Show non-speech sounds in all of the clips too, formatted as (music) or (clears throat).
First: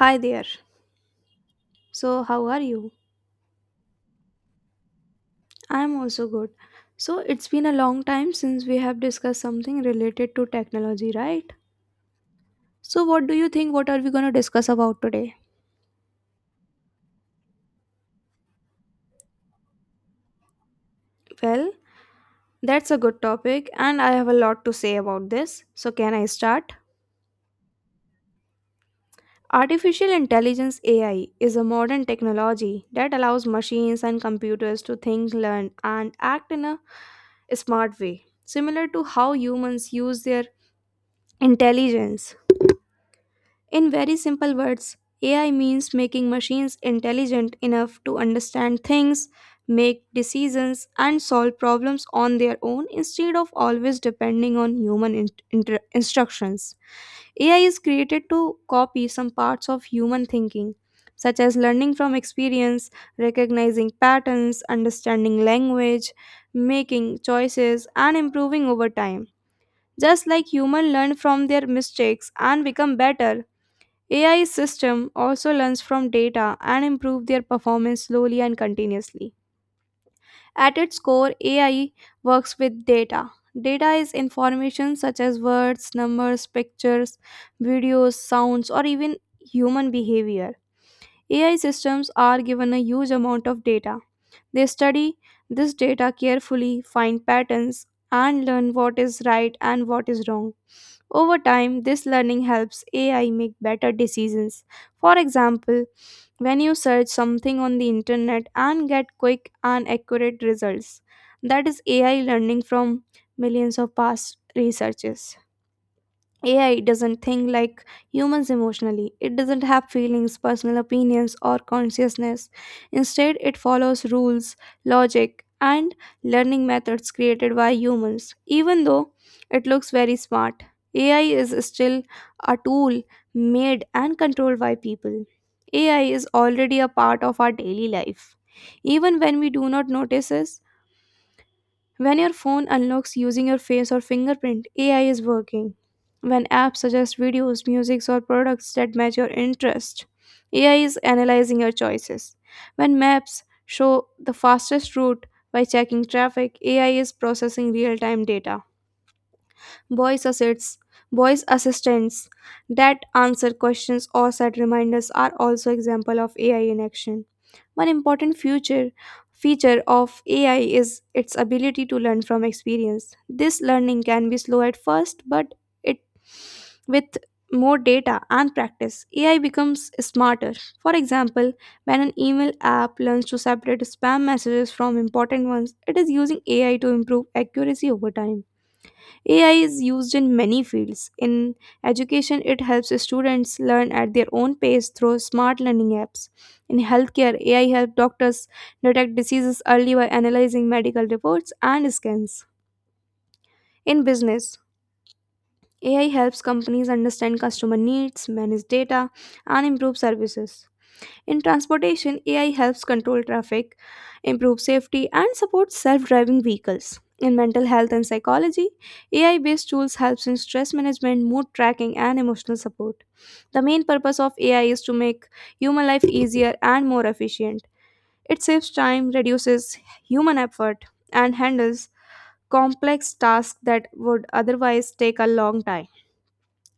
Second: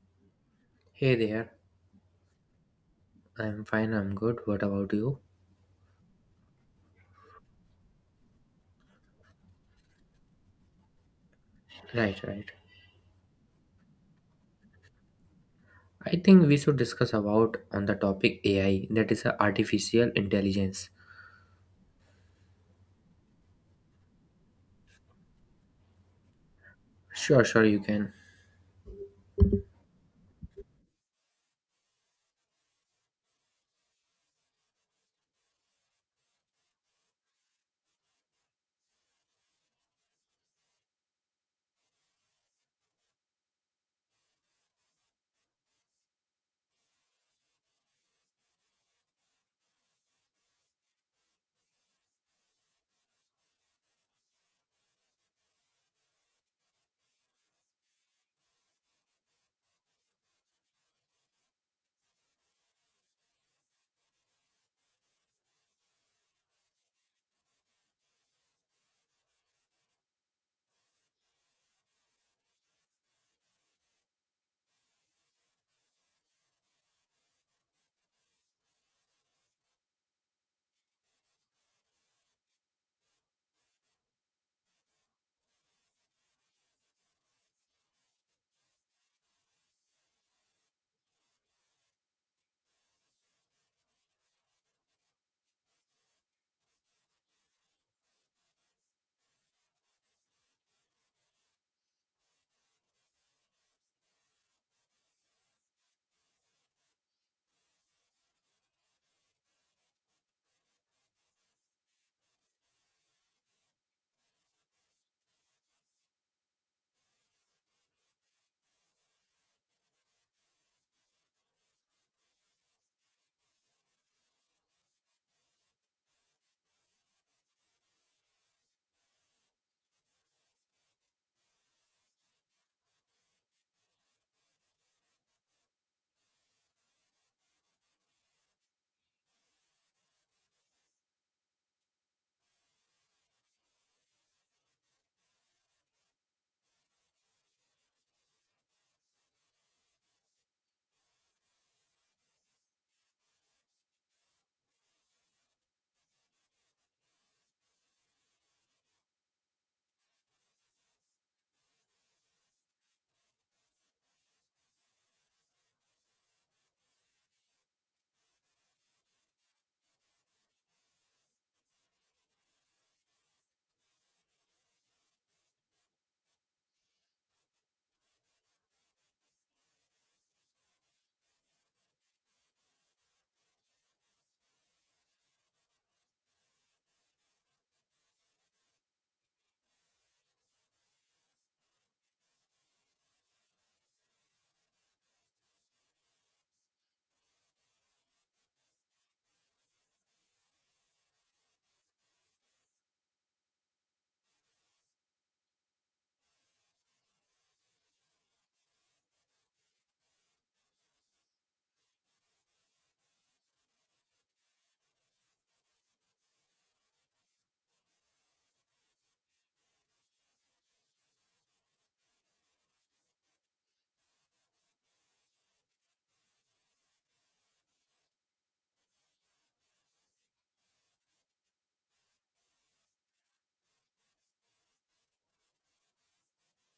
Hi there. Hey there, So, how are you? I'm good. What about you? I'm also good. So, it's been a long time since we have discussed something related to technology, right? Right, right. So, what do you think? What are we going to discuss about today? I think we should discuss about on the topic AI, that is a artificial intelligence. Well, that's a good topic, and I have a lot to say about this. So, can I start? Sure, sure, you can. Artificial intelligence AI is a modern technology that allows machines and computers to think, learn, and act in a smart way, similar to how humans use their intelligence. In very simple words, AI means making machines intelligent enough to understand things, make decisions, and solve problems on their own instead of always depending on human instructions. AI is created to copy some parts of human thinking, such as learning from experience, recognizing patterns, understanding language, making choices, and improving over time. Just like humans learn from their mistakes and become better, AI system also learns from data and improve their performance slowly and continuously. At its core, AI works with data. Data is information such as words, numbers, pictures, videos, sounds, or even human behavior. AI systems are given a huge amount of data. They study this data carefully, find patterns, and learn what is right and what is wrong. Over time, this learning helps AI make better decisions. For example, when you search something on the internet and get quick and accurate results. That is AI learning from millions of past researches. AI doesn't think like humans emotionally. It doesn't have feelings, personal opinions, or consciousness. Instead, it follows rules, logic, and learning methods created by humans. Even though it looks very smart, AI is still a tool made and controlled by people. AI is already a part of our daily life. Even when we do not notice it, when your phone unlocks using your face or fingerprint, AI is working. When apps suggest videos, music, or products that match your interest, AI is analyzing your choices. When maps show the fastest route by checking traffic, AI is processing real time data. voice assets, Voice assistants that answer questions or set reminders are also example of AI in action. One important future feature of AI is its ability to learn from experience. This learning can be slow at first, but it with more data and practice, AI becomes smarter. For example, when an email app learns to separate spam messages from important ones, it is using AI to improve accuracy over time. AI is used in many fields. In education, it helps students learn at their own pace through smart learning apps. In healthcare, AI helps doctors detect diseases early by analyzing medical reports and scans. In business, AI helps companies understand customer needs, manage data, and improve services. In transportation, AI helps control traffic, improve safety, and support self-driving vehicles. In mental health and psychology, AI-based tools helps in stress management, mood tracking, and emotional support. The main purpose of AI is to make human life easier and more efficient. It saves time, reduces human effort, and handles complex tasks that would otherwise take a long time.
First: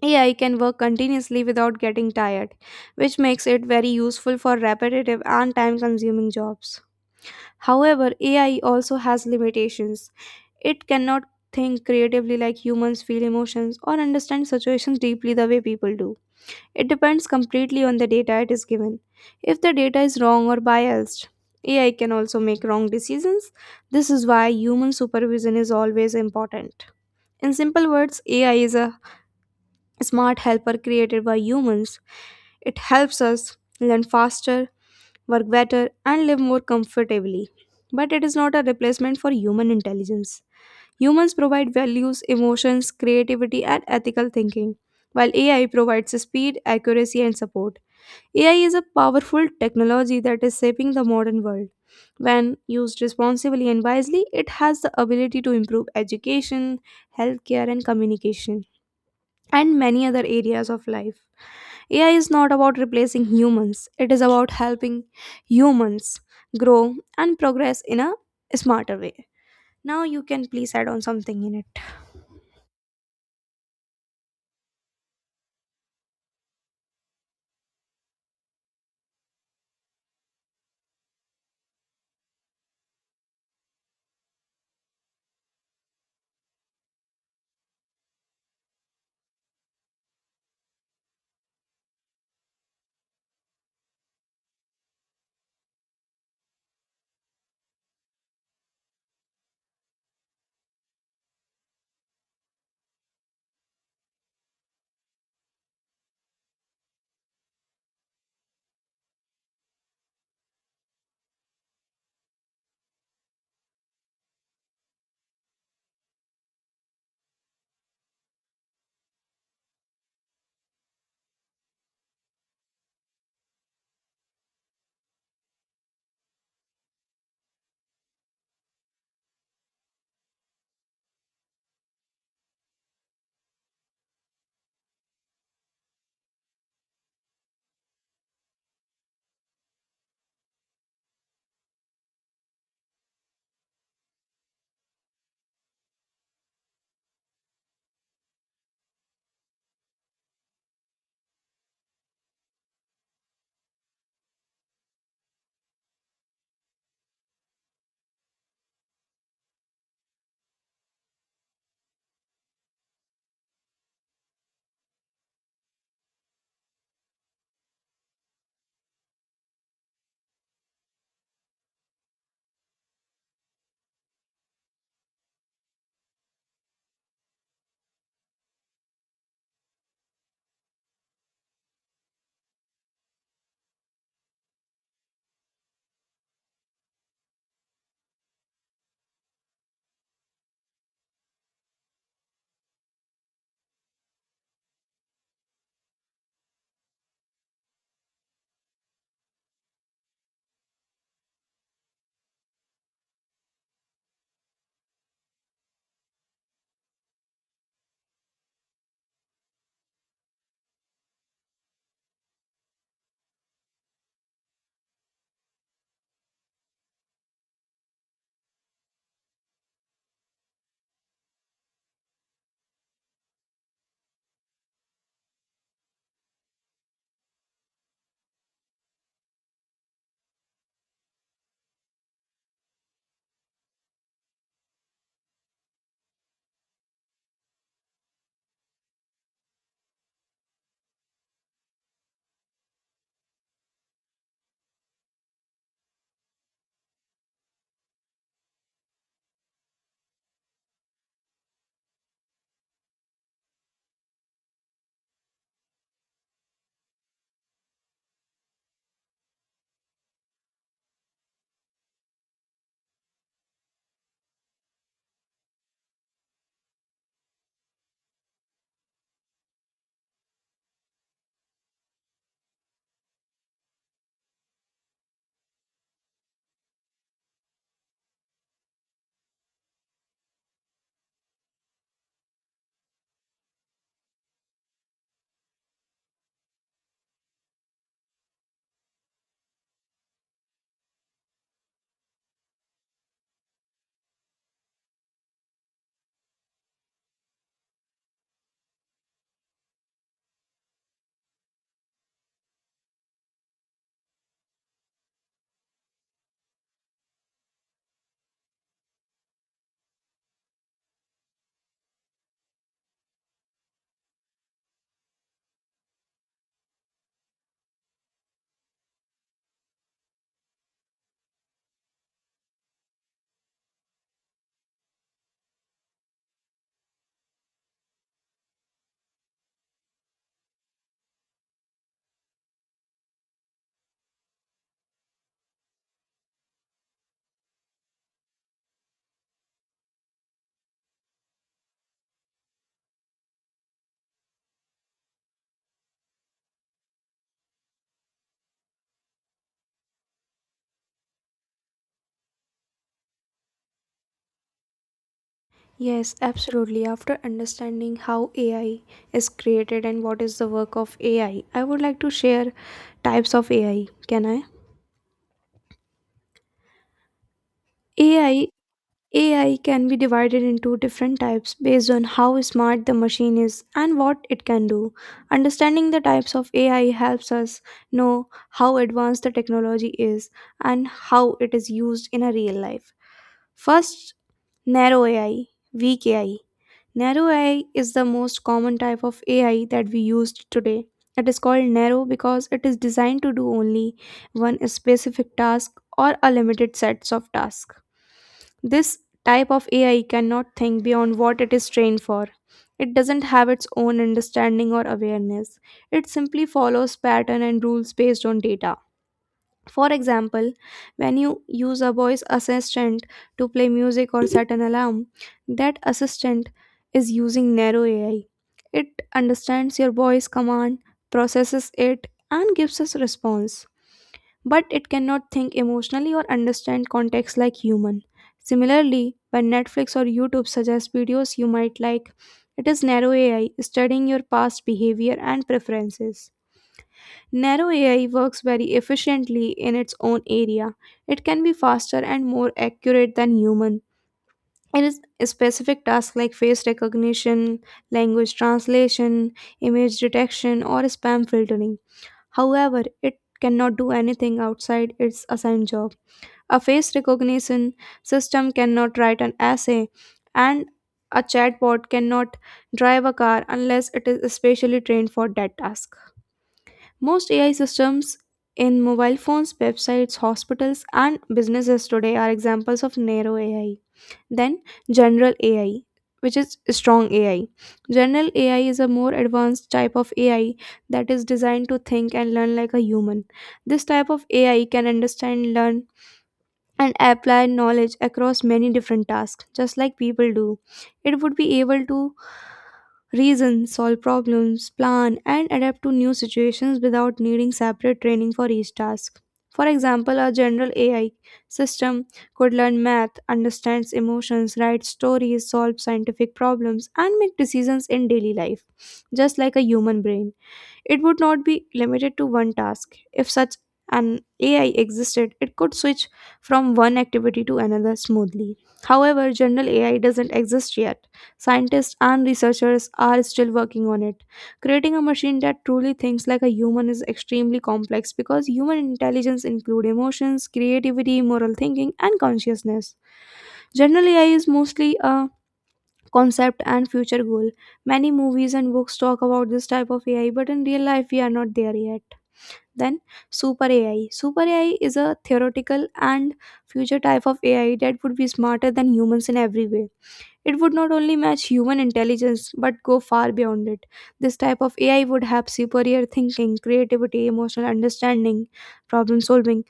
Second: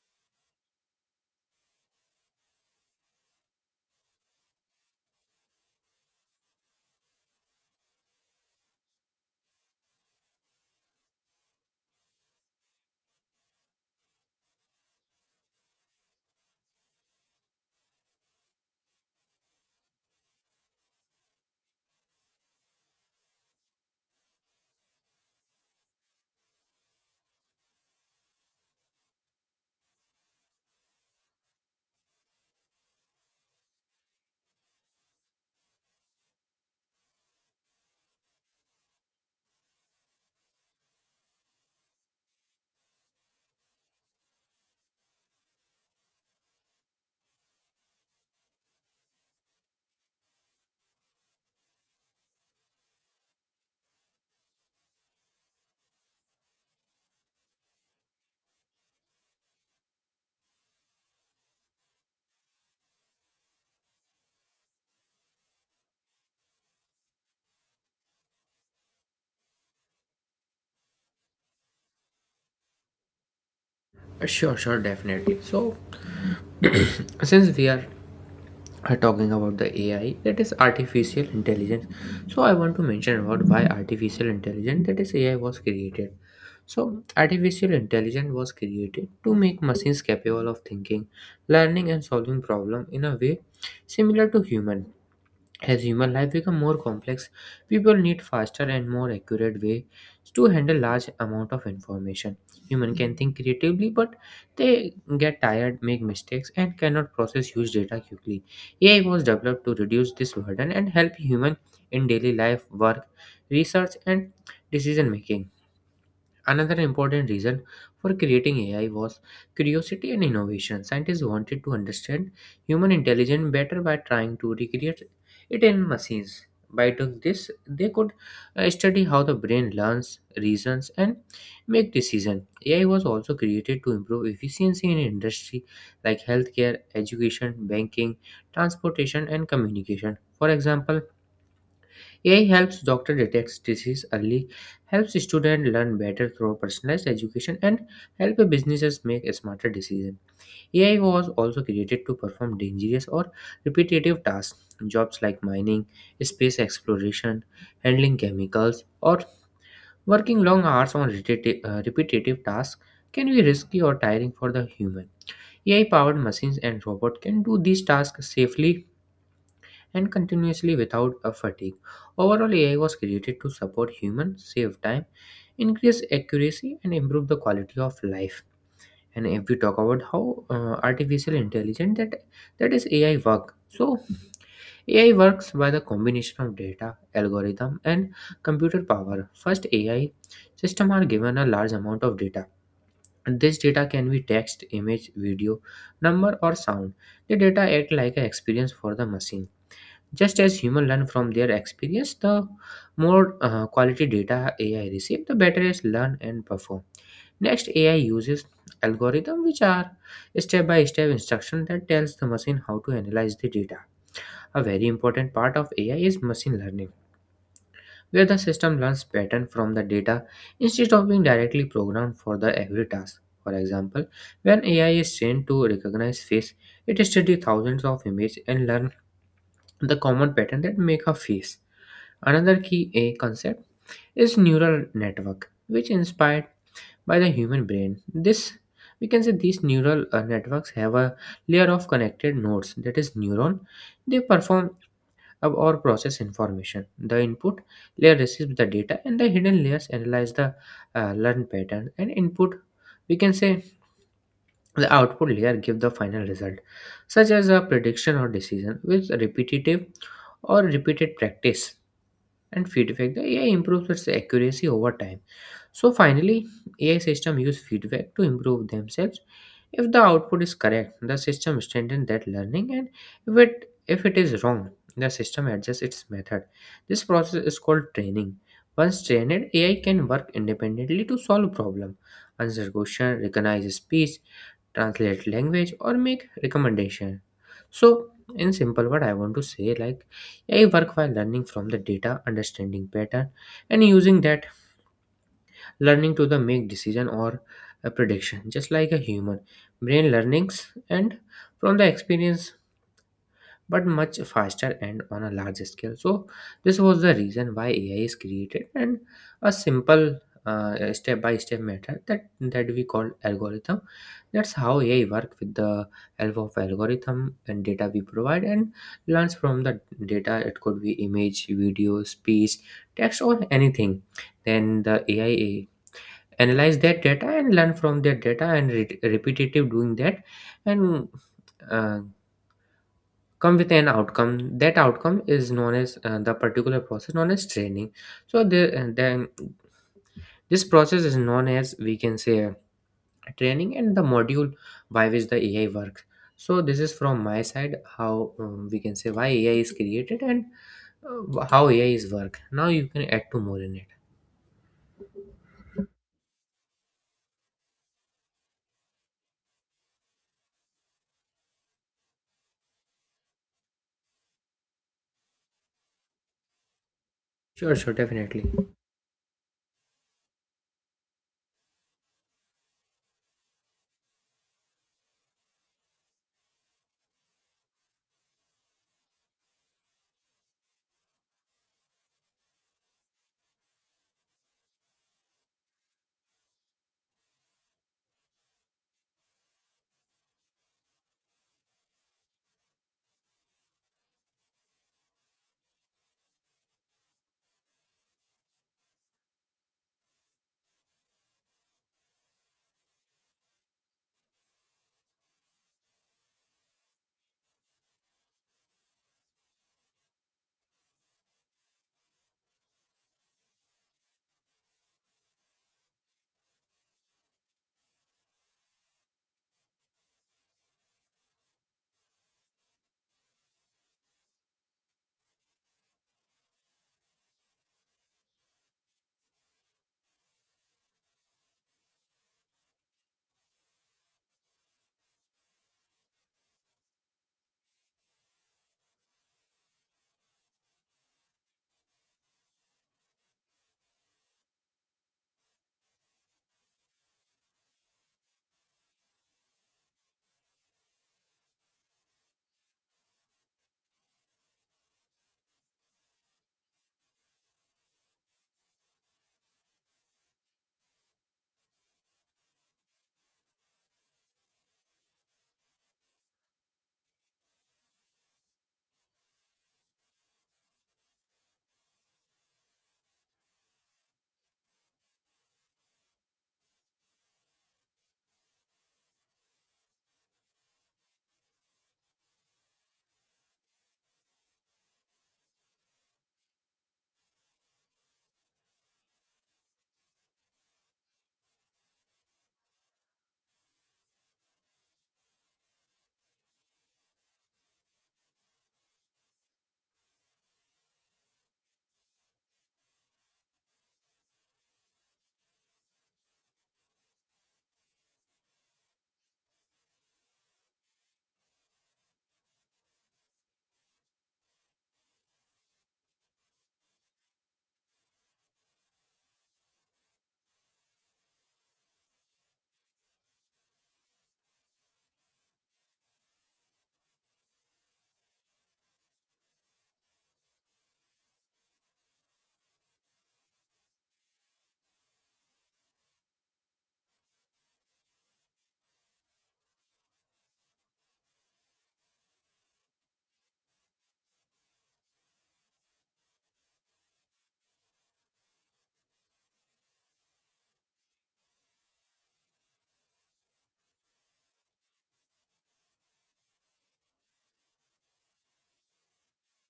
AI can work continuously without getting tired, which makes it very useful for repetitive and time consuming jobs. However, AI also has limitations. It cannot think creatively like humans, feel emotions, or understand situations deeply the way people do. It depends completely on the data it is given. If the data is wrong or biased, AI can also make wrong decisions. This is why human supervision is always important. In simple words, AI is a smart helper created by humans. It helps us learn faster, work better, and live more comfortably. But it is not a replacement for human intelligence. Humans provide values, emotions, creativity, and ethical thinking, while AI provides speed, accuracy, and support. AI is a powerful technology that is shaping the modern world. When used responsibly and wisely, it has the ability to improve education, healthcare, and communication and many other areas of life. AI is not about replacing humans, it is about helping humans grow and progress in a smarter way. Now, you can please add on something in it. Sure, definitely. So, (clears throat) since we are talking about the AI, that is artificial intelligence. So, I want to mention about why artificial intelligence, that is AI, was created. So, artificial intelligence was created to make machines capable of thinking, learning, and solving problems in a way similar to human. As human life becomes more complex, people need faster and more accurate ways to handle large amount of information. Human can think creatively, but they get tired, make mistakes, and cannot process huge data quickly. AI was developed to reduce this burden and help human in daily life, work, research, and decision making. Another important reason for creating AI was curiosity and innovation. Scientists wanted to understand human intelligence better by trying to recreate it in machines. By doing this, they could study how the brain learns, reasons, and make decisions. AI was also created to improve efficiency in industry like healthcare, education, banking, transportation, and communication. For example, AI helps doctor detect disease early, helps students learn better through personalized education, and help businesses make a smarter decisions. AI was also created to perform dangerous or repetitive tasks, jobs like mining, space exploration, handling chemicals, or working long hours on repetitive tasks can be risky or tiring for the human. AI-powered machines and robots can do these tasks safely and continuously without a fatigue. Overall, AI was created to support humans, save time, increase accuracy, and improve the quality of life. And if we talk about how artificial intelligence that is AI work, so AI works by the combination of data, algorithm, and computer power. First, AI system are given a large amount of data. And this data can be text, image, video, number, or sound. The data act like an experience for the machine just as humans learn from their experience, the more quality data AI receives, the better it learn and perform. Next, AI uses algorithms which are step-by-step instruction that tells the machine how to analyze the data. A very important part of AI is machine learning, where the system learns pattern from the data instead of being directly programmed for the every task. For example, when AI is trained to recognize face, it studies thousands of images and learn the common pattern that make a face. Another key A concept is neural network, which inspired by the human brain. This we can say these neural networks have a layer of connected nodes that is neuron. They perform or process information. The input layer receives the data, and the hidden layers analyze the learned pattern. And input we can say the output layer give the final result, such as a prediction or decision with repetitive or repeated practice and feedback. The AI improves its accuracy over time. So finally, AI system use feedback to improve themselves. If the output is correct, the system strengthens that learning, and if it is wrong, the system adjusts its method. This process is called training. Once trained, AI can work independently to solve problem, answer question, recognize speech, translate language, or make recommendation. So in simple word, I want to say like AI work by learning from the data, understanding pattern, and using that learning to the make decision or a prediction, just like a human. Brain learnings and from the experience but much faster and on a larger scale. So this was the reason why AI is created and a simple step-by-step method that we call algorithm. That's how AI work with the help of algorithm and data we provide and learns from the data. It could be image, video, speech, text, or anything. Then the AI analyze that data and learn from that data and repetitive doing that and. Uh, come with an outcome. That outcome is known as the particular process known as training. So then this process is known as we can say training and the module by which the AI works. So this is from my side how we can say why AI is created and how AI is work. Now you can add to more in it. Yes, absolutely. After understanding how AI is created and what is the work of AI, I would like to share types of AI. Can I? sure sure definitely AI AI can be divided into different types based on how smart the machine is and what it can do. Understanding the types of AI helps us know how advanced the technology is and how it is used in a real life. First, narrow AI, weak AI. Narrow AI is the most common type of AI that we use today. It is called narrow because it is designed to do only one specific task or a limited sets of tasks. This type of AI cannot think beyond what it is trained for. It doesn't have its own understanding or awareness. It simply follows pattern and rules based on data. For example, when you use a voice assistant to play music or set an alarm, that assistant is using narrow AI. It understands your voice command, processes it, and gives us response but it cannot think emotionally or understand context like human. Similarly, when Netflix or YouTube suggest videos you might like, it is narrow AI studying your past behavior and preferences. Narrow AI works very efficiently in its own area. It can be faster and more accurate than human. It is specific tasks like face recognition, language translation, image detection, or spam filtering. However, it cannot do anything outside its assigned job. A face recognition system cannot write an essay, and a chatbot cannot drive a car unless it is specially trained for that task. Most AI systems in mobile phones, websites, hospitals, and businesses today are examples of narrow AI. Then, general AI, which is strong AI. General AI is a more advanced type of AI that is designed to think and learn like a human. This type of AI can understand, learn, and apply knowledge across many different tasks, just like people do. It would be able to reason, solve problems, plan, and adapt to new situations without needing separate training for each task. For example, a general AI system could learn math, understands emotions, write stories, solve scientific problems, and make decisions in daily life, just like a human brain. It would not be limited to one task. If such an AI existed, it could switch from one activity to another smoothly. However, general AI doesn't exist yet. Scientists and researchers are still working on it. Creating a machine that truly thinks like a human is extremely complex because human intelligence includes emotions, creativity, moral thinking, and consciousness. General AI is mostly a concept and future goal. Many movies and books talk about this type of AI, but in real life, we are not there yet. Then, super AI. Super AI is a theoretical and future type of AI that would be smarter than humans in every way. It would not only match human intelligence but go far beyond it. This type of AI would have superior thinking, creativity, emotional understanding, problem solving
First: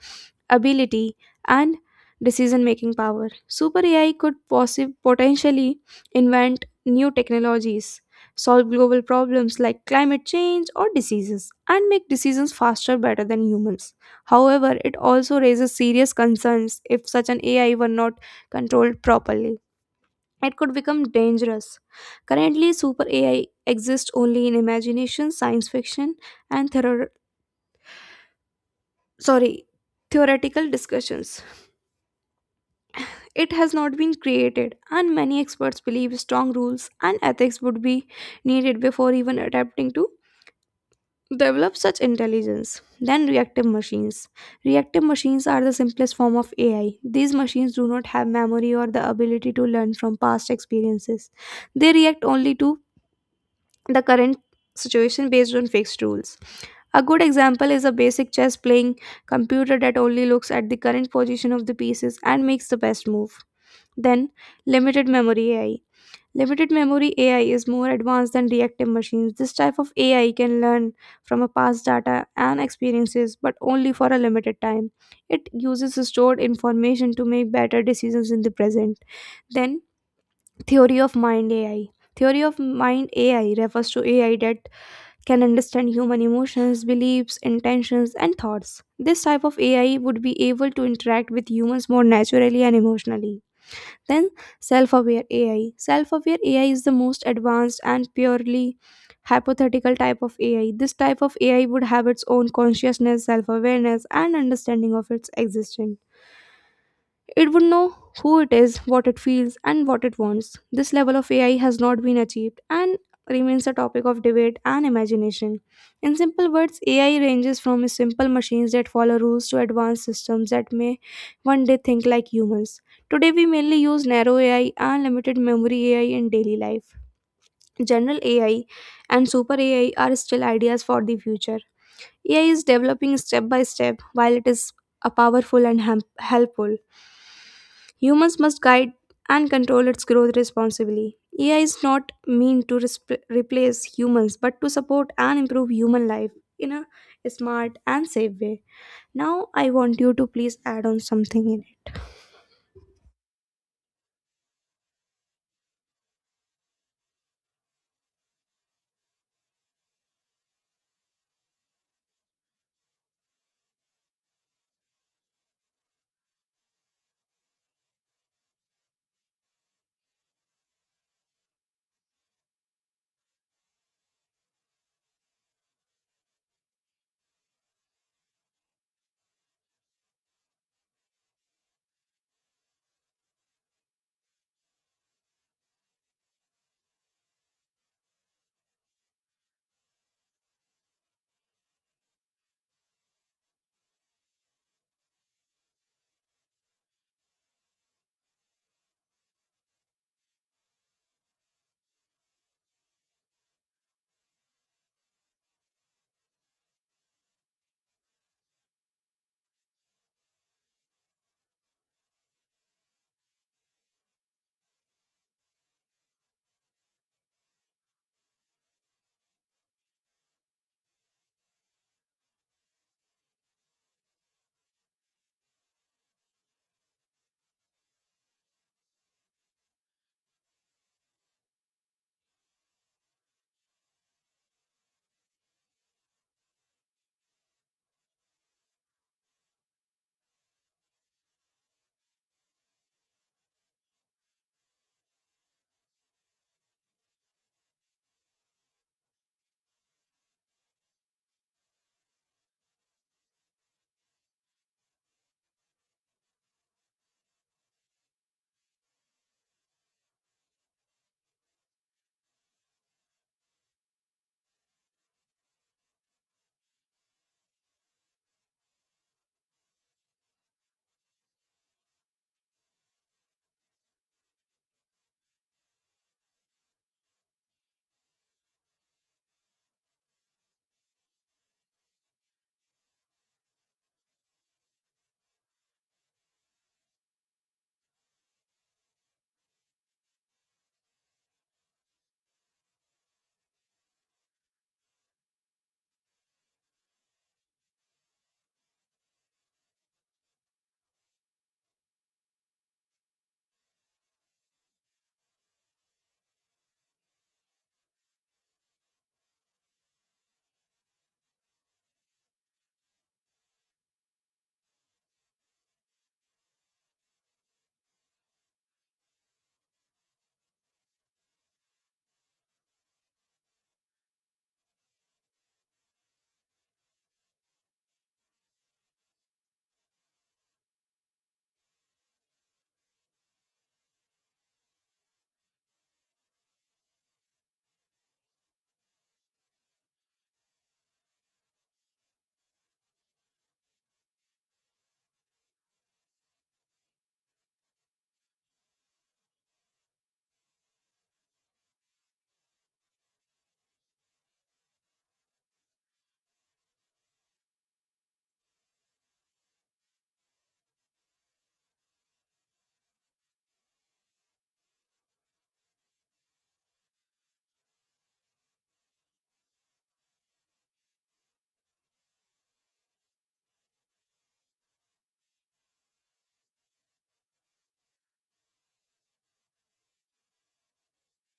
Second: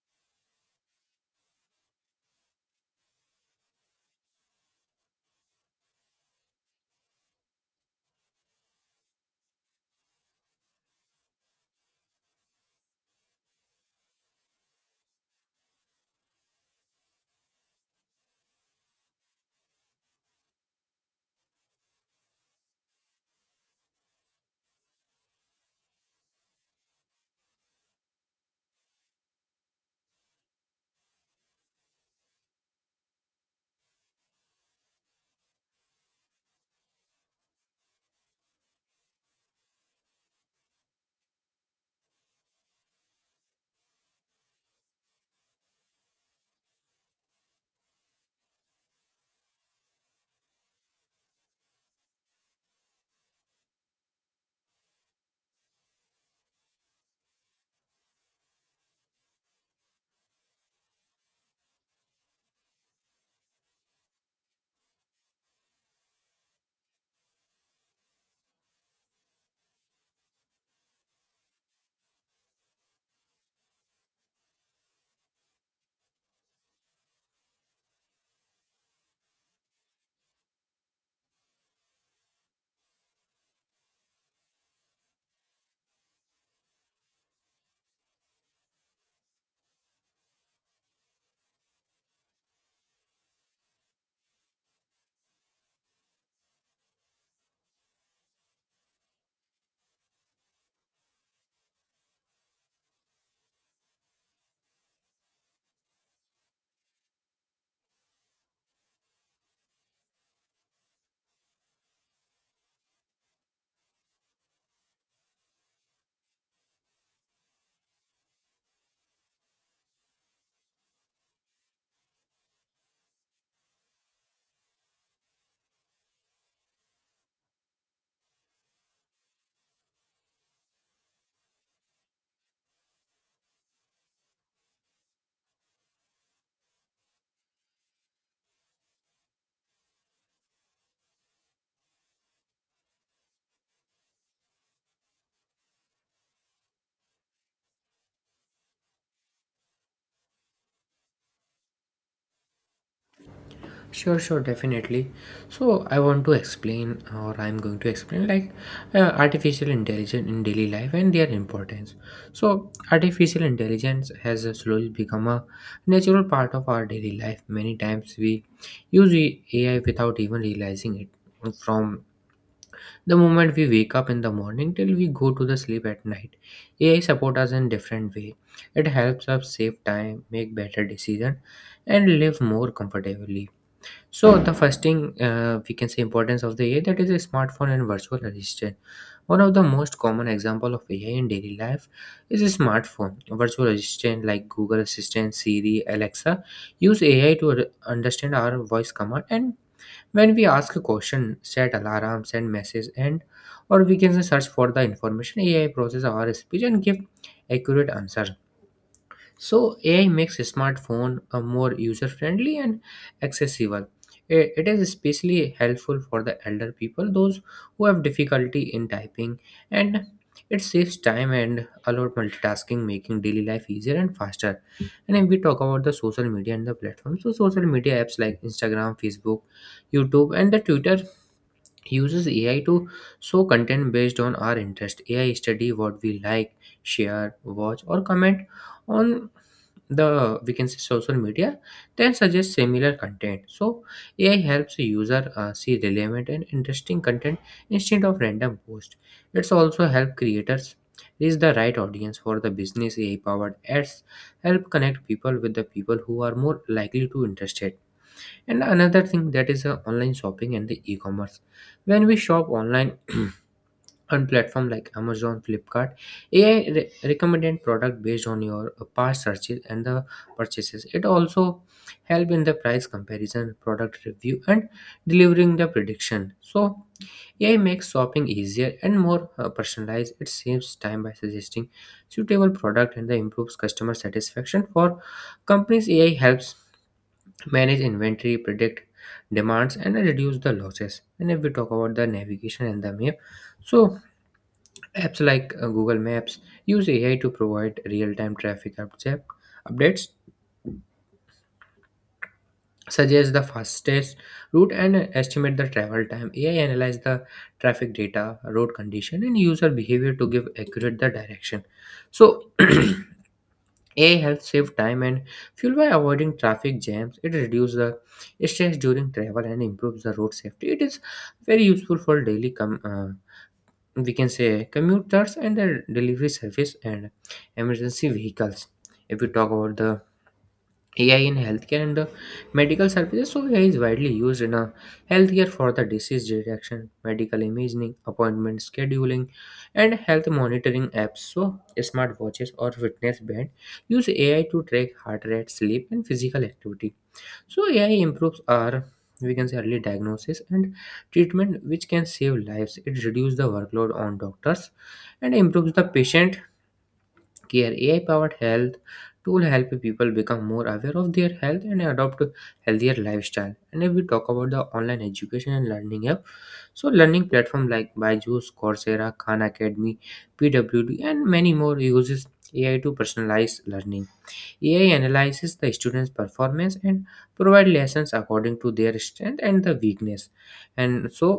ability, and decision making power. Super AI could potentially invent new technologies, solve global problems like climate change or diseases, and make decisions faster, better than humans. However, it also raises serious concerns if such an AI were not controlled properly it could become dangerous. Currently, super AI exists only in imagination, science fiction, and sorry, theoretical discussions. It has not been created, and many experts believe strong rules and ethics would be needed before even attempting to develop such intelligence. Then, reactive machines. Reactive machines are the simplest form of AI. These machines do not have memory or the ability to learn from past experiences. They react only to the current situation based on fixed rules. A good example is a basic chess playing computer that only looks at the current position of the pieces and makes the best move. Then, limited memory AI. Limited memory AI is more advanced than reactive machines. This type of AI can learn from a past data and experiences, but only for a limited time. It uses stored information to make better decisions in the present. Then, theory of mind AI. Theory of mind AI refers to AI that can understand human emotions, beliefs, intentions, and thoughts. This type of AI would be able to interact with humans more naturally and emotionally. Then, self aware AI. Self aware AI is the most advanced and purely hypothetical type of AI. This type of AI would have its own consciousness, self awareness, and understanding of its existence. It would know who it is, what it feels, and what it wants. This level of AI has not been achieved and remains a topic of debate and imagination. In simple words, AI ranges from simple machines that follow rules to advanced systems that may one day think like humans. Today, we mainly use narrow AI and limited memory AI in daily life. General AI and super AI are still ideas for the future. AI is developing step by step while it is a powerful and helpful. Humans must guide and control its growth responsibly. AI is not meant to replace humans but to support and improve human life in a smart and safe way. Now, I want you to please add on something in it. Sure, sure, definitely. So I want to explain, or I'm going to explain, like artificial intelligence in daily life and their importance. So artificial intelligence has slowly become a natural part of our daily life. Many times we use AI without even realizing it. From the moment we wake up in the morning till we go to the sleep at night, AI support us in different way. It helps us save time, make better decision, and live more comfortably. So the first thing we can say importance of the AI that is a smartphone and virtual assistant. One of the most common example of AI in daily life is a smartphone. Virtual assistant like Google Assistant, Siri, Alexa use AI to understand our voice command and when we ask a question, set alarm, send message, and or we can say search for the information. AI process our speech and give accurate answer. So AI makes smartphone more user-friendly and accessible. It is especially helpful for the elder people, those who have difficulty in typing, and it saves time and allows multitasking, making daily life easier and faster. And if we talk about the social media and the platforms, so social media apps like Instagram, Facebook, YouTube, and the Twitter uses AI to show content based on our interest. AI study what we like, share, watch, or comment on the we can say social media, then suggest similar content. So AI helps the user see relevant and interesting content instead of random posts. It's also help creators reach the right audience for the business. AI powered ads help connect people with the people who are more likely to interested. And another thing that is online shopping and the e-commerce. When we shop online, (clears throat) on platform like Amazon, Flipkart, AI recommended product based on your past searches and the purchases. It also help in the price comparison, product review, and delivering the prediction. So AI makes shopping easier and more personalized. It saves time by suggesting suitable product and the improves customer satisfaction for companies. AI helps manage inventory, predict demands, and reduce the losses. And if we talk about the navigation and the map, so apps like Google Maps use AI to provide real-time traffic updates, suggest the fastest route, and estimate the travel time. AI analyze the traffic data, road condition, and user behavior to give accurate the direction. So (clears throat) AI helps save time and fuel by avoiding traffic jams. It reduces the stress during travel and improves the road safety. It is very useful for daily we can say commuters and the delivery service and emergency vehicles. If we talk about the AI in healthcare and the medical services. So AI is widely used in a healthcare for the disease detection, medical imaging, appointment scheduling, and health monitoring apps. So smartwatches or fitness band use AI to track heart rate, sleep, and physical activity. So AI improves our we can say early diagnosis and treatment which can save lives. It reduces the workload on doctors and improves the patient care. AI powered health tool help people become more aware of their health and adopt a healthier lifestyle. And if we talk about the online education and learning app, so learning platform like Byju's, Coursera, Khan Academy, PWD and many more uses AI to personalize learning. AI analyzes the student's performance and provide lessons according to their strength and the weakness and so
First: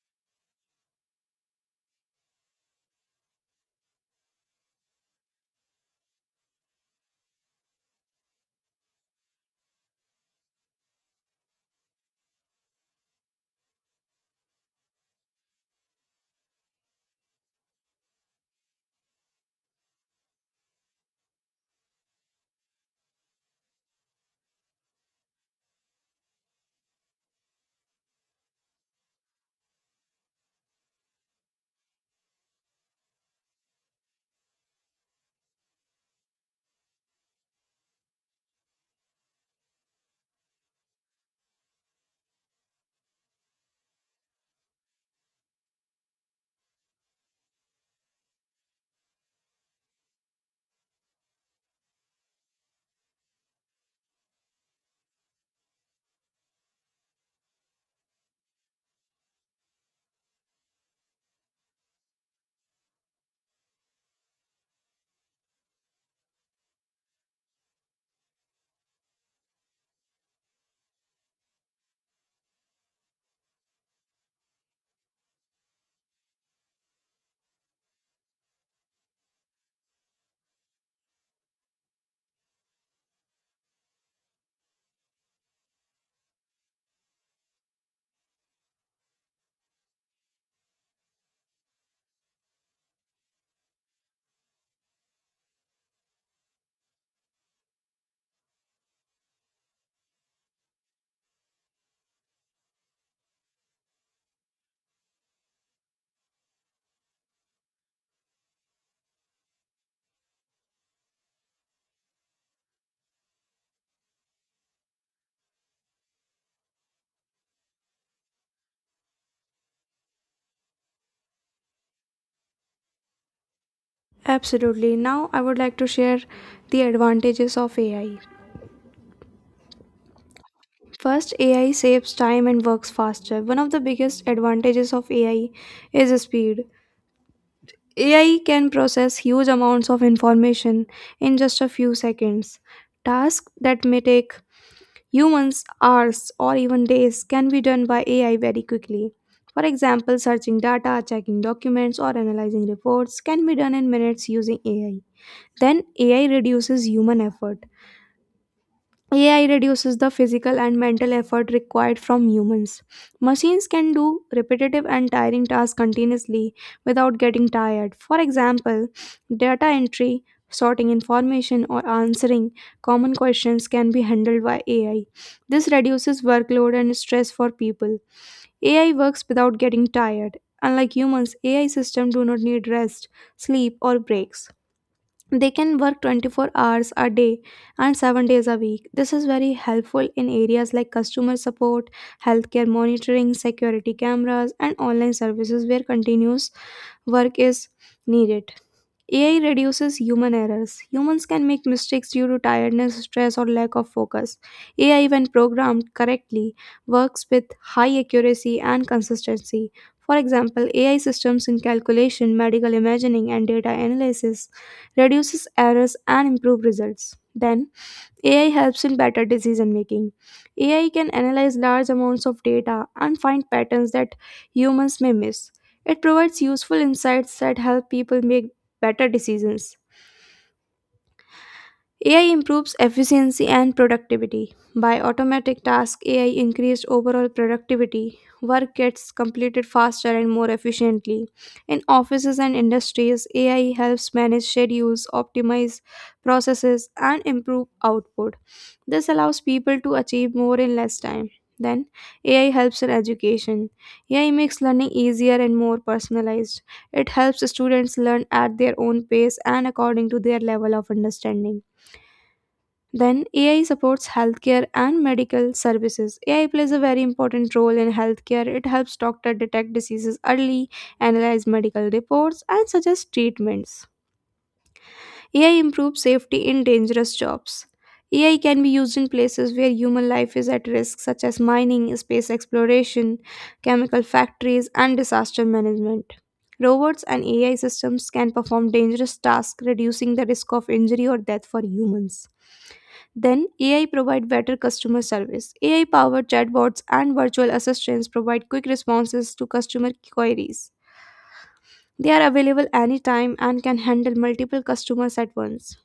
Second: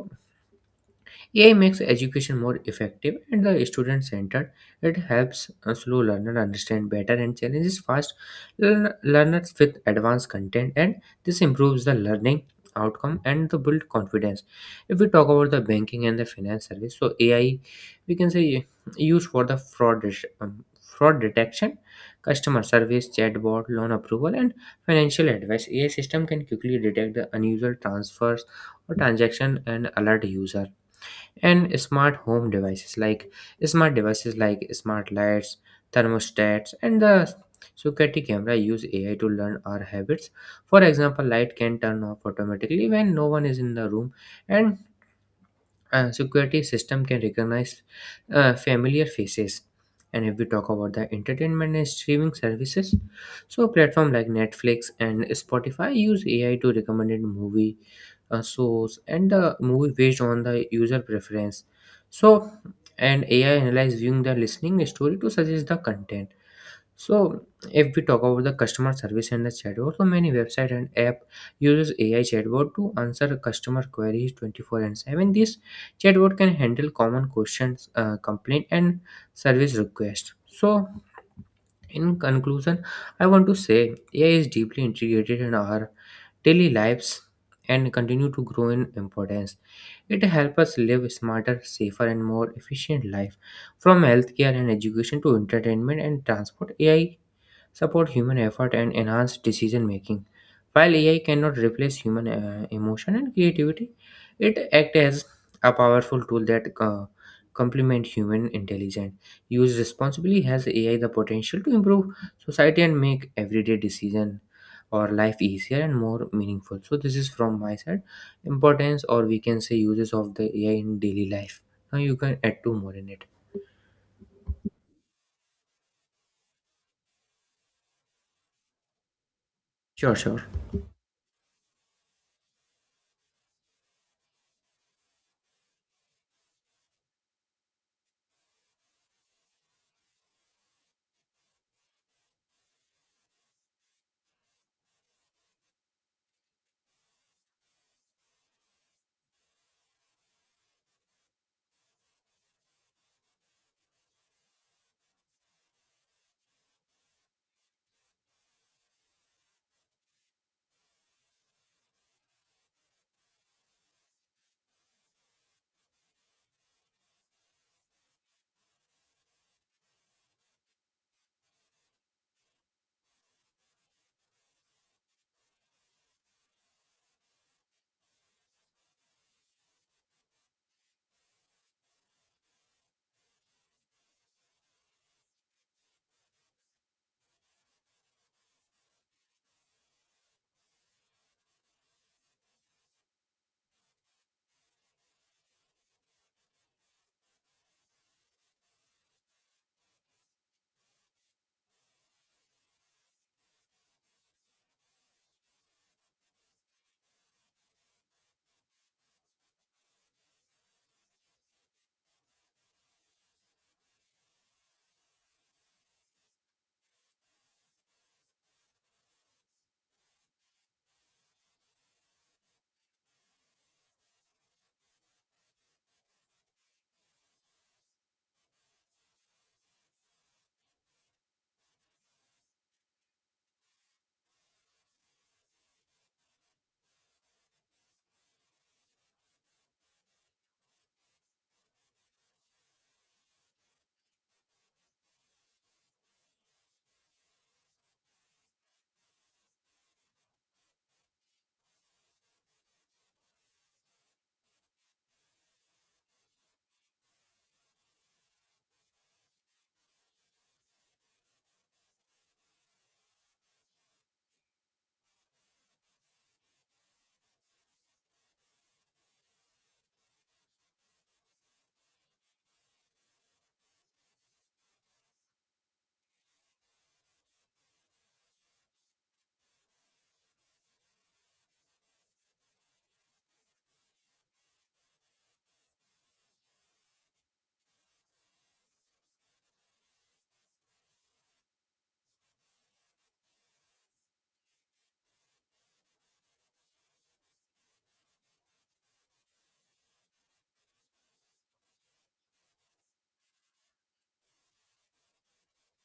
AI makes education more effective and the student-centered. It helps a slow learner understand better and challenges fast learners with advanced content, and this improves the learning outcome and the build confidence. If we talk about the banking and the finance service, so AI we can say used for the fraud detection, customer service, chatbot, loan approval, and financial advice. AI system can quickly detect the unusual transfers or transaction and alert user, and smart home devices like smart lights, thermostats, and the security camera use AI to learn our habits. For example, light can turn off automatically when no one is in the room, and security system can recognize familiar faces. And if we talk about the entertainment and streaming services, so platform like Netflix and Spotify use AI to recommend movie shows and the movie based on the user preference. So and AI analyze viewing the listening story to suggest the content. So if we talk about the customer service and the chatbot, so many website and app uses AI chatbot to answer customer queries 24/7. This chatbot can handle common questions, complaint, and service requests. So in conclusion, I want to say AI is deeply integrated in our daily lives and continue to grow in importance. It helps us live smarter, safer, and more efficient life. From healthcare and education to entertainment and transport, AI support human effort and enhance decision making. While AI cannot replace human emotion and creativity, it acts as a powerful tool that complement human intelligence. Used responsibly, has AI the potential to improve society and make everyday decision or life easier and more meaningful. So this is from my side, importance or we can say uses of the AI in daily life. Now you can add two more in it. Absolutely. Now, I would like to share the advantages of AI. Sure, sure. First, AI saves time and works faster. One of the biggest advantages of AI is speed. AI can process huge amounts of information in just a few seconds. Tasks that may take humans hours or even days can be done by AI very quickly. For example, searching data, checking documents, or analyzing reports can be done in minutes using AI. Then AI reduces human effort. AI reduces the physical and mental effort required from humans. Machines can do repetitive and tiring tasks continuously without getting tired. For example, data entry, sorting information, or answering common questions can be handled by AI. This reduces workload and stress for people. AI works without getting tired. Unlike humans, AI systems do not need rest, sleep, or breaks. They can work 24 hours a day and 7 days a week. This is very helpful in areas like customer support, healthcare monitoring, security cameras, and online services where continuous work is needed. AI reduces human errors. Humans can make mistakes due to tiredness, stress, or lack of focus. AI, when programmed correctly, works with high accuracy and consistency. For example, AI systems in calculation, medical imaging, and data analysis reduces errors and improve results. Then AI helps in better decision making. AI can analyze large amounts of data and find patterns that humans may miss. It provides useful insights that help people make better decisions. AI improves efficiency and productivity. By automatic tasks, AI increased overall productivity. Work gets completed faster and more efficiently. In offices and industries, AI helps manage schedules, optimize processes, and improve output. This allows people to achieve more in less time. Then, AI helps in education. AI makes learning easier and more personalized. It helps students learn at their own pace and according to their level of understanding. Then, AI supports healthcare and medical services. AI plays a very important role in healthcare. It helps doctors detect diseases early, analyze medical reports, and suggest treatments. AI improves safety in dangerous jobs. AI can be used in places where human life is at risk, such as mining, space exploration, chemical factories, and disaster management. Robots and AI systems can perform dangerous tasks, reducing the risk of injury or death for humans. Then, AI provide better customer service. AI-powered chatbots and virtual assistants provide quick responses to customer queries. They are available anytime and can handle multiple customers at once.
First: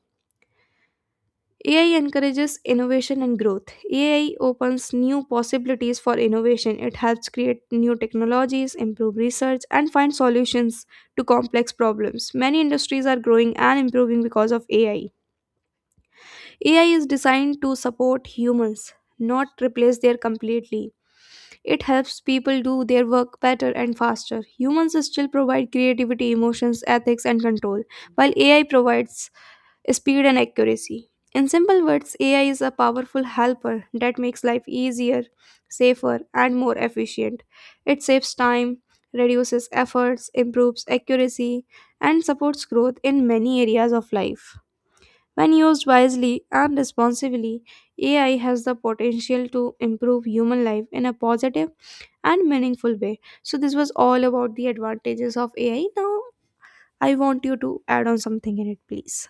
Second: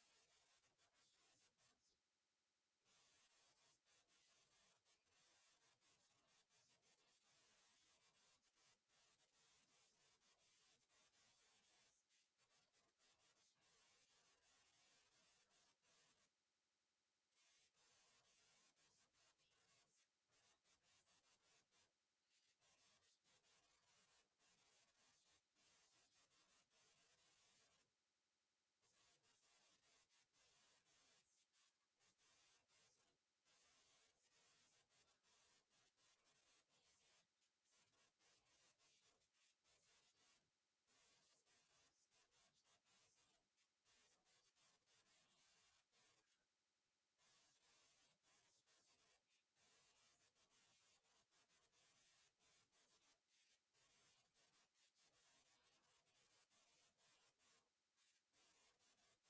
AI encourages innovation and growth. AI opens new possibilities for innovation. It helps create new technologies, improve research, and find solutions to complex problems. Many industries are growing and improving because of AI. AI is designed to support humans, not replace their completely. It helps people do their work better and faster. Humans still provide creativity, emotions, ethics, and control, while AI provides speed, and accuracy. In simple words, AI is a powerful helper that makes life easier, safer, and more efficient. It saves time, reduces efforts, improves accuracy, and supports growth in many areas of life. When used wisely and responsibly, AI has the potential to improve human life in a positive and meaningful way. So, this was all about the advantages of AI. Now, I want you to add on something in it, please.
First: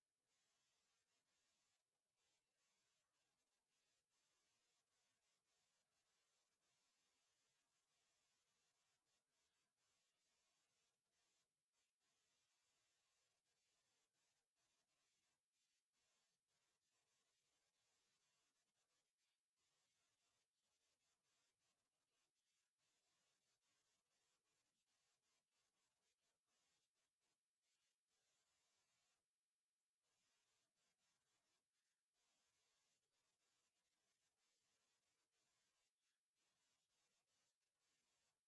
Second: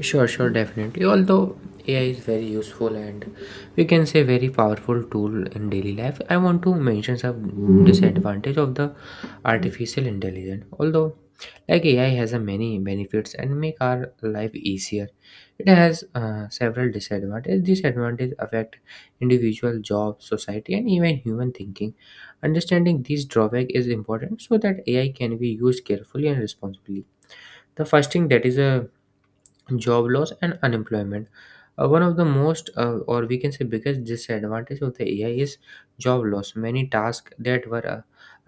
Sure, sure, definitely. Although AI is very useful and we can say very powerful tool in daily life, I want to mention some disadvantage of the artificial intelligence. Although, like, AI has a many benefits and make our life easier, it has several disadvantages. Disadvantages affect individual job, society, and even human thinking. Understanding these drawback is important so that AI can be used carefully and responsibly. The first thing that is a job loss and unemployment. One of the most, or we can say biggest disadvantage of the AI, is job loss. Many tasks that were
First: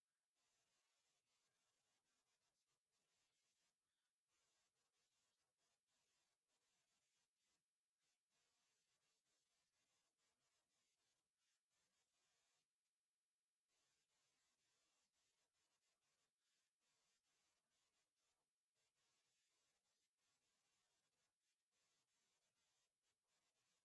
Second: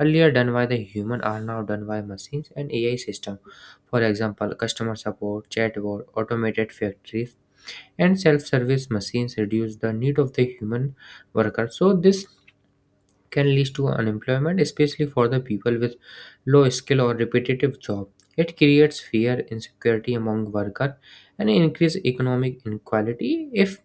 earlier done by the human are now done by machines and AI system. For example, customer support chatbot, automated factories, and self-service machines reduce the need of the human worker, so this can lead to unemployment, especially for the people with low skill or repetitive job. It creates fear, insecurity among workers, and increase economic inequality if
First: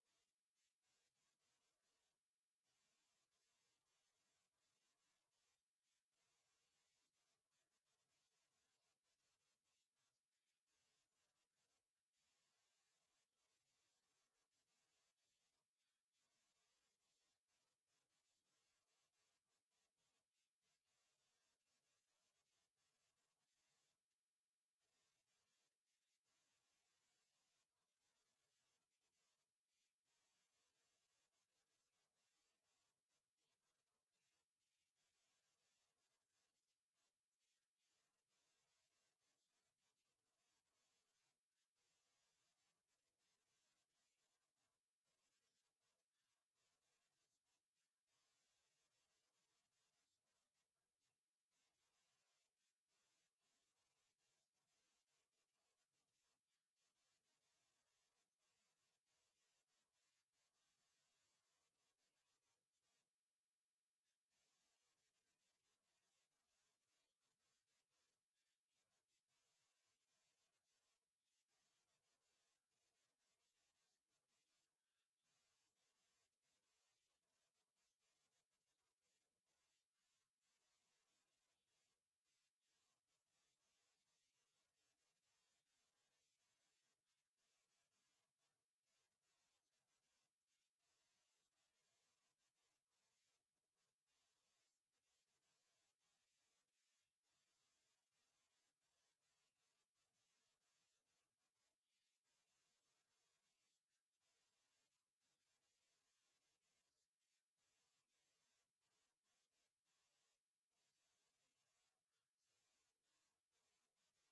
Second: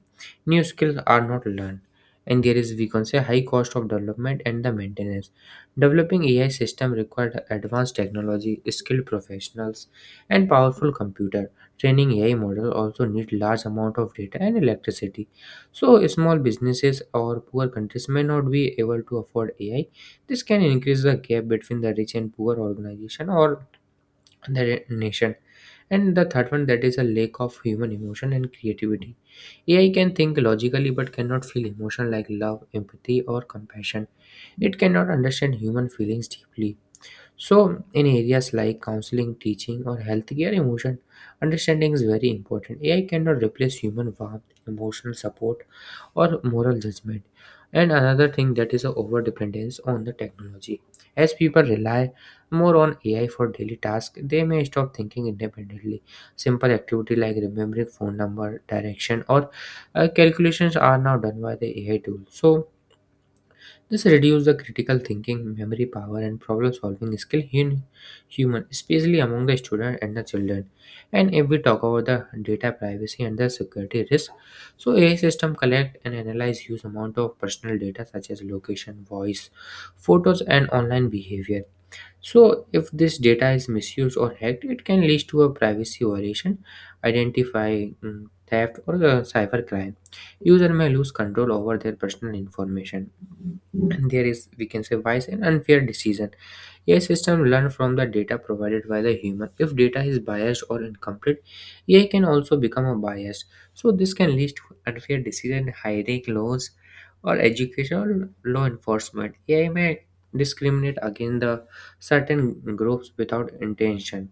new skills are not learned. And there is, we can say, high cost of development and the maintenance. Developing AI system required advanced technology, skilled professionals, and powerful computer. Training AI model also need large amount of data and electricity, so small businesses or poor countries may not be able to afford AI. This can increase the gap between the rich and poor organization or the nation. And the third one that is a lack of human emotion and creativity. AI can think logically but cannot feel emotion like love, empathy, or compassion. It cannot understand human feelings deeply. So, in areas like counseling, teaching, or healthcare, emotion understanding is very important. AI cannot replace human warmth, emotional support, or moral judgment. And another thing that is a over dependence on the technology. As people rely more on AI for daily tasks, they may stop thinking independently. Simple activity like remembering phone number, direction, or calculations are now done by the AI tool. So, this reduces the critical thinking, memory power, and problem solving skill in human, especially among the student and the children. And if we talk about the data privacy and the security risk, so AI system collect and analyze huge amount of personal data such as location, voice, photos, and online behavior. So if this data is misused or hacked, it can lead to a privacy violation, identify theft, or a cyber crime. User may lose control over their personal information. And there is, we can say, bias and unfair decision. AI system learn from the data provided by the human. If data is biased or incomplete, AI can also become a bias. So this can lead to unfair decision hiring laws or educational law enforcement. AI may discriminate against the certain groups without intention.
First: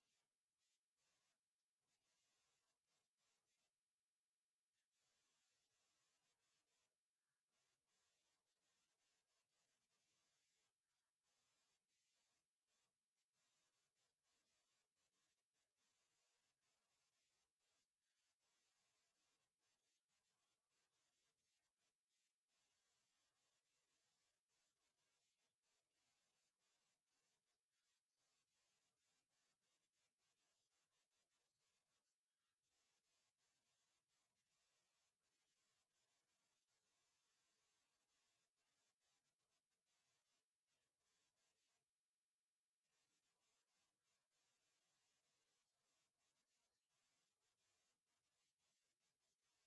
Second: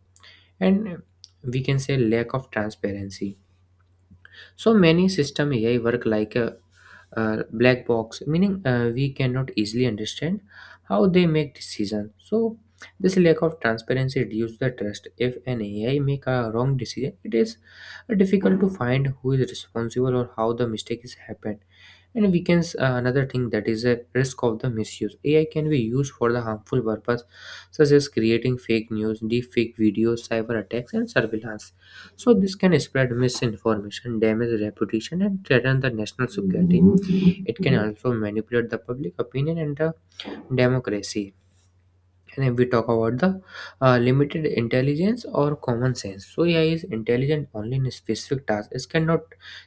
And we can say lack of transparency. So many system AI work like a black box, meaning we cannot easily understand how they make decisions. So this lack of transparency reduces the trust. If an AI make a wrong decision, it is difficult to find who is responsible or how the mistake is happened. And we can another thing that is a risk of the misuse. AI can be used for the harmful purpose, such as creating fake news, deep fake videos, cyber attacks, and surveillance. So this can spread misinformation, damage reputation, and threaten the national security. It can also manipulate the public opinion and the democracy. And if we talk about the limited intelligence or common sense, so AI is intelligent only in specific tasks. It cannot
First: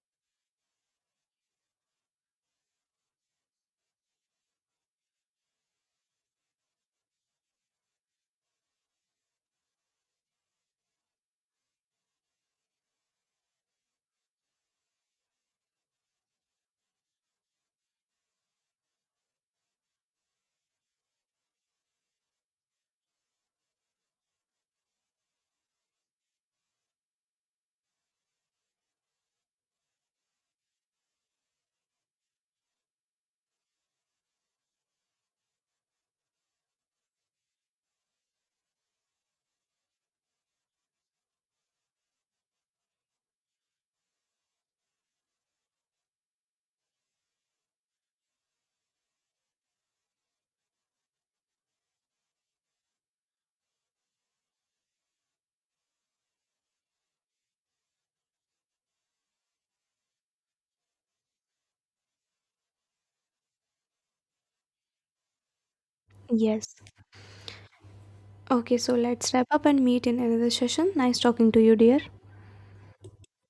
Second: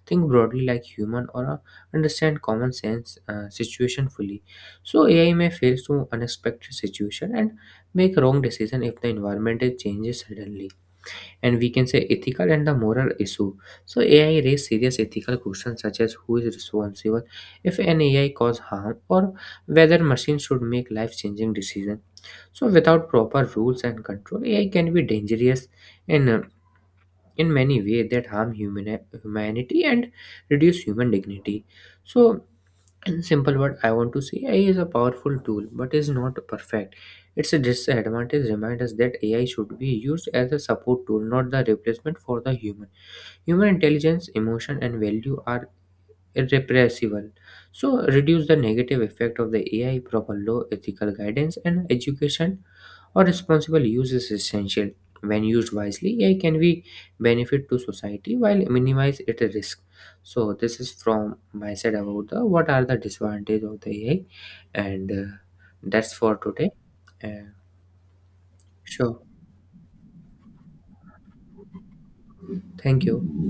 think broadly like human or understand common sense situation fully. So AI may face to unexpected situation and make wrong decision if the environment is changes suddenly. And we can say ethical and the moral issue. So AI raise serious ethical questions such as who is responsible if an AI cause harm or whether machines should make life-changing decisions. So without proper rules and control, AI can be dangerous in uh, in many ways that harm humanity and reduce human dignity. So in simple word, I want to say AI is a powerful tool but is not perfect. Its disadvantage remind us that AI should be used as a support tool, not the replacement for the human intelligence. Emotion and value are irrepressible. So reduce the negative effect of the AI, proper law, ethical guidance, and education or responsible use is essential. When used wisely, AI can be benefit to society while minimize its risk. So this is from my side about the what are the disadvantages of the AI, and that's for today. Yes. Uh, Okay, so sure, let's wrap up and meet in another session. Nice talking to you, dear. thank you.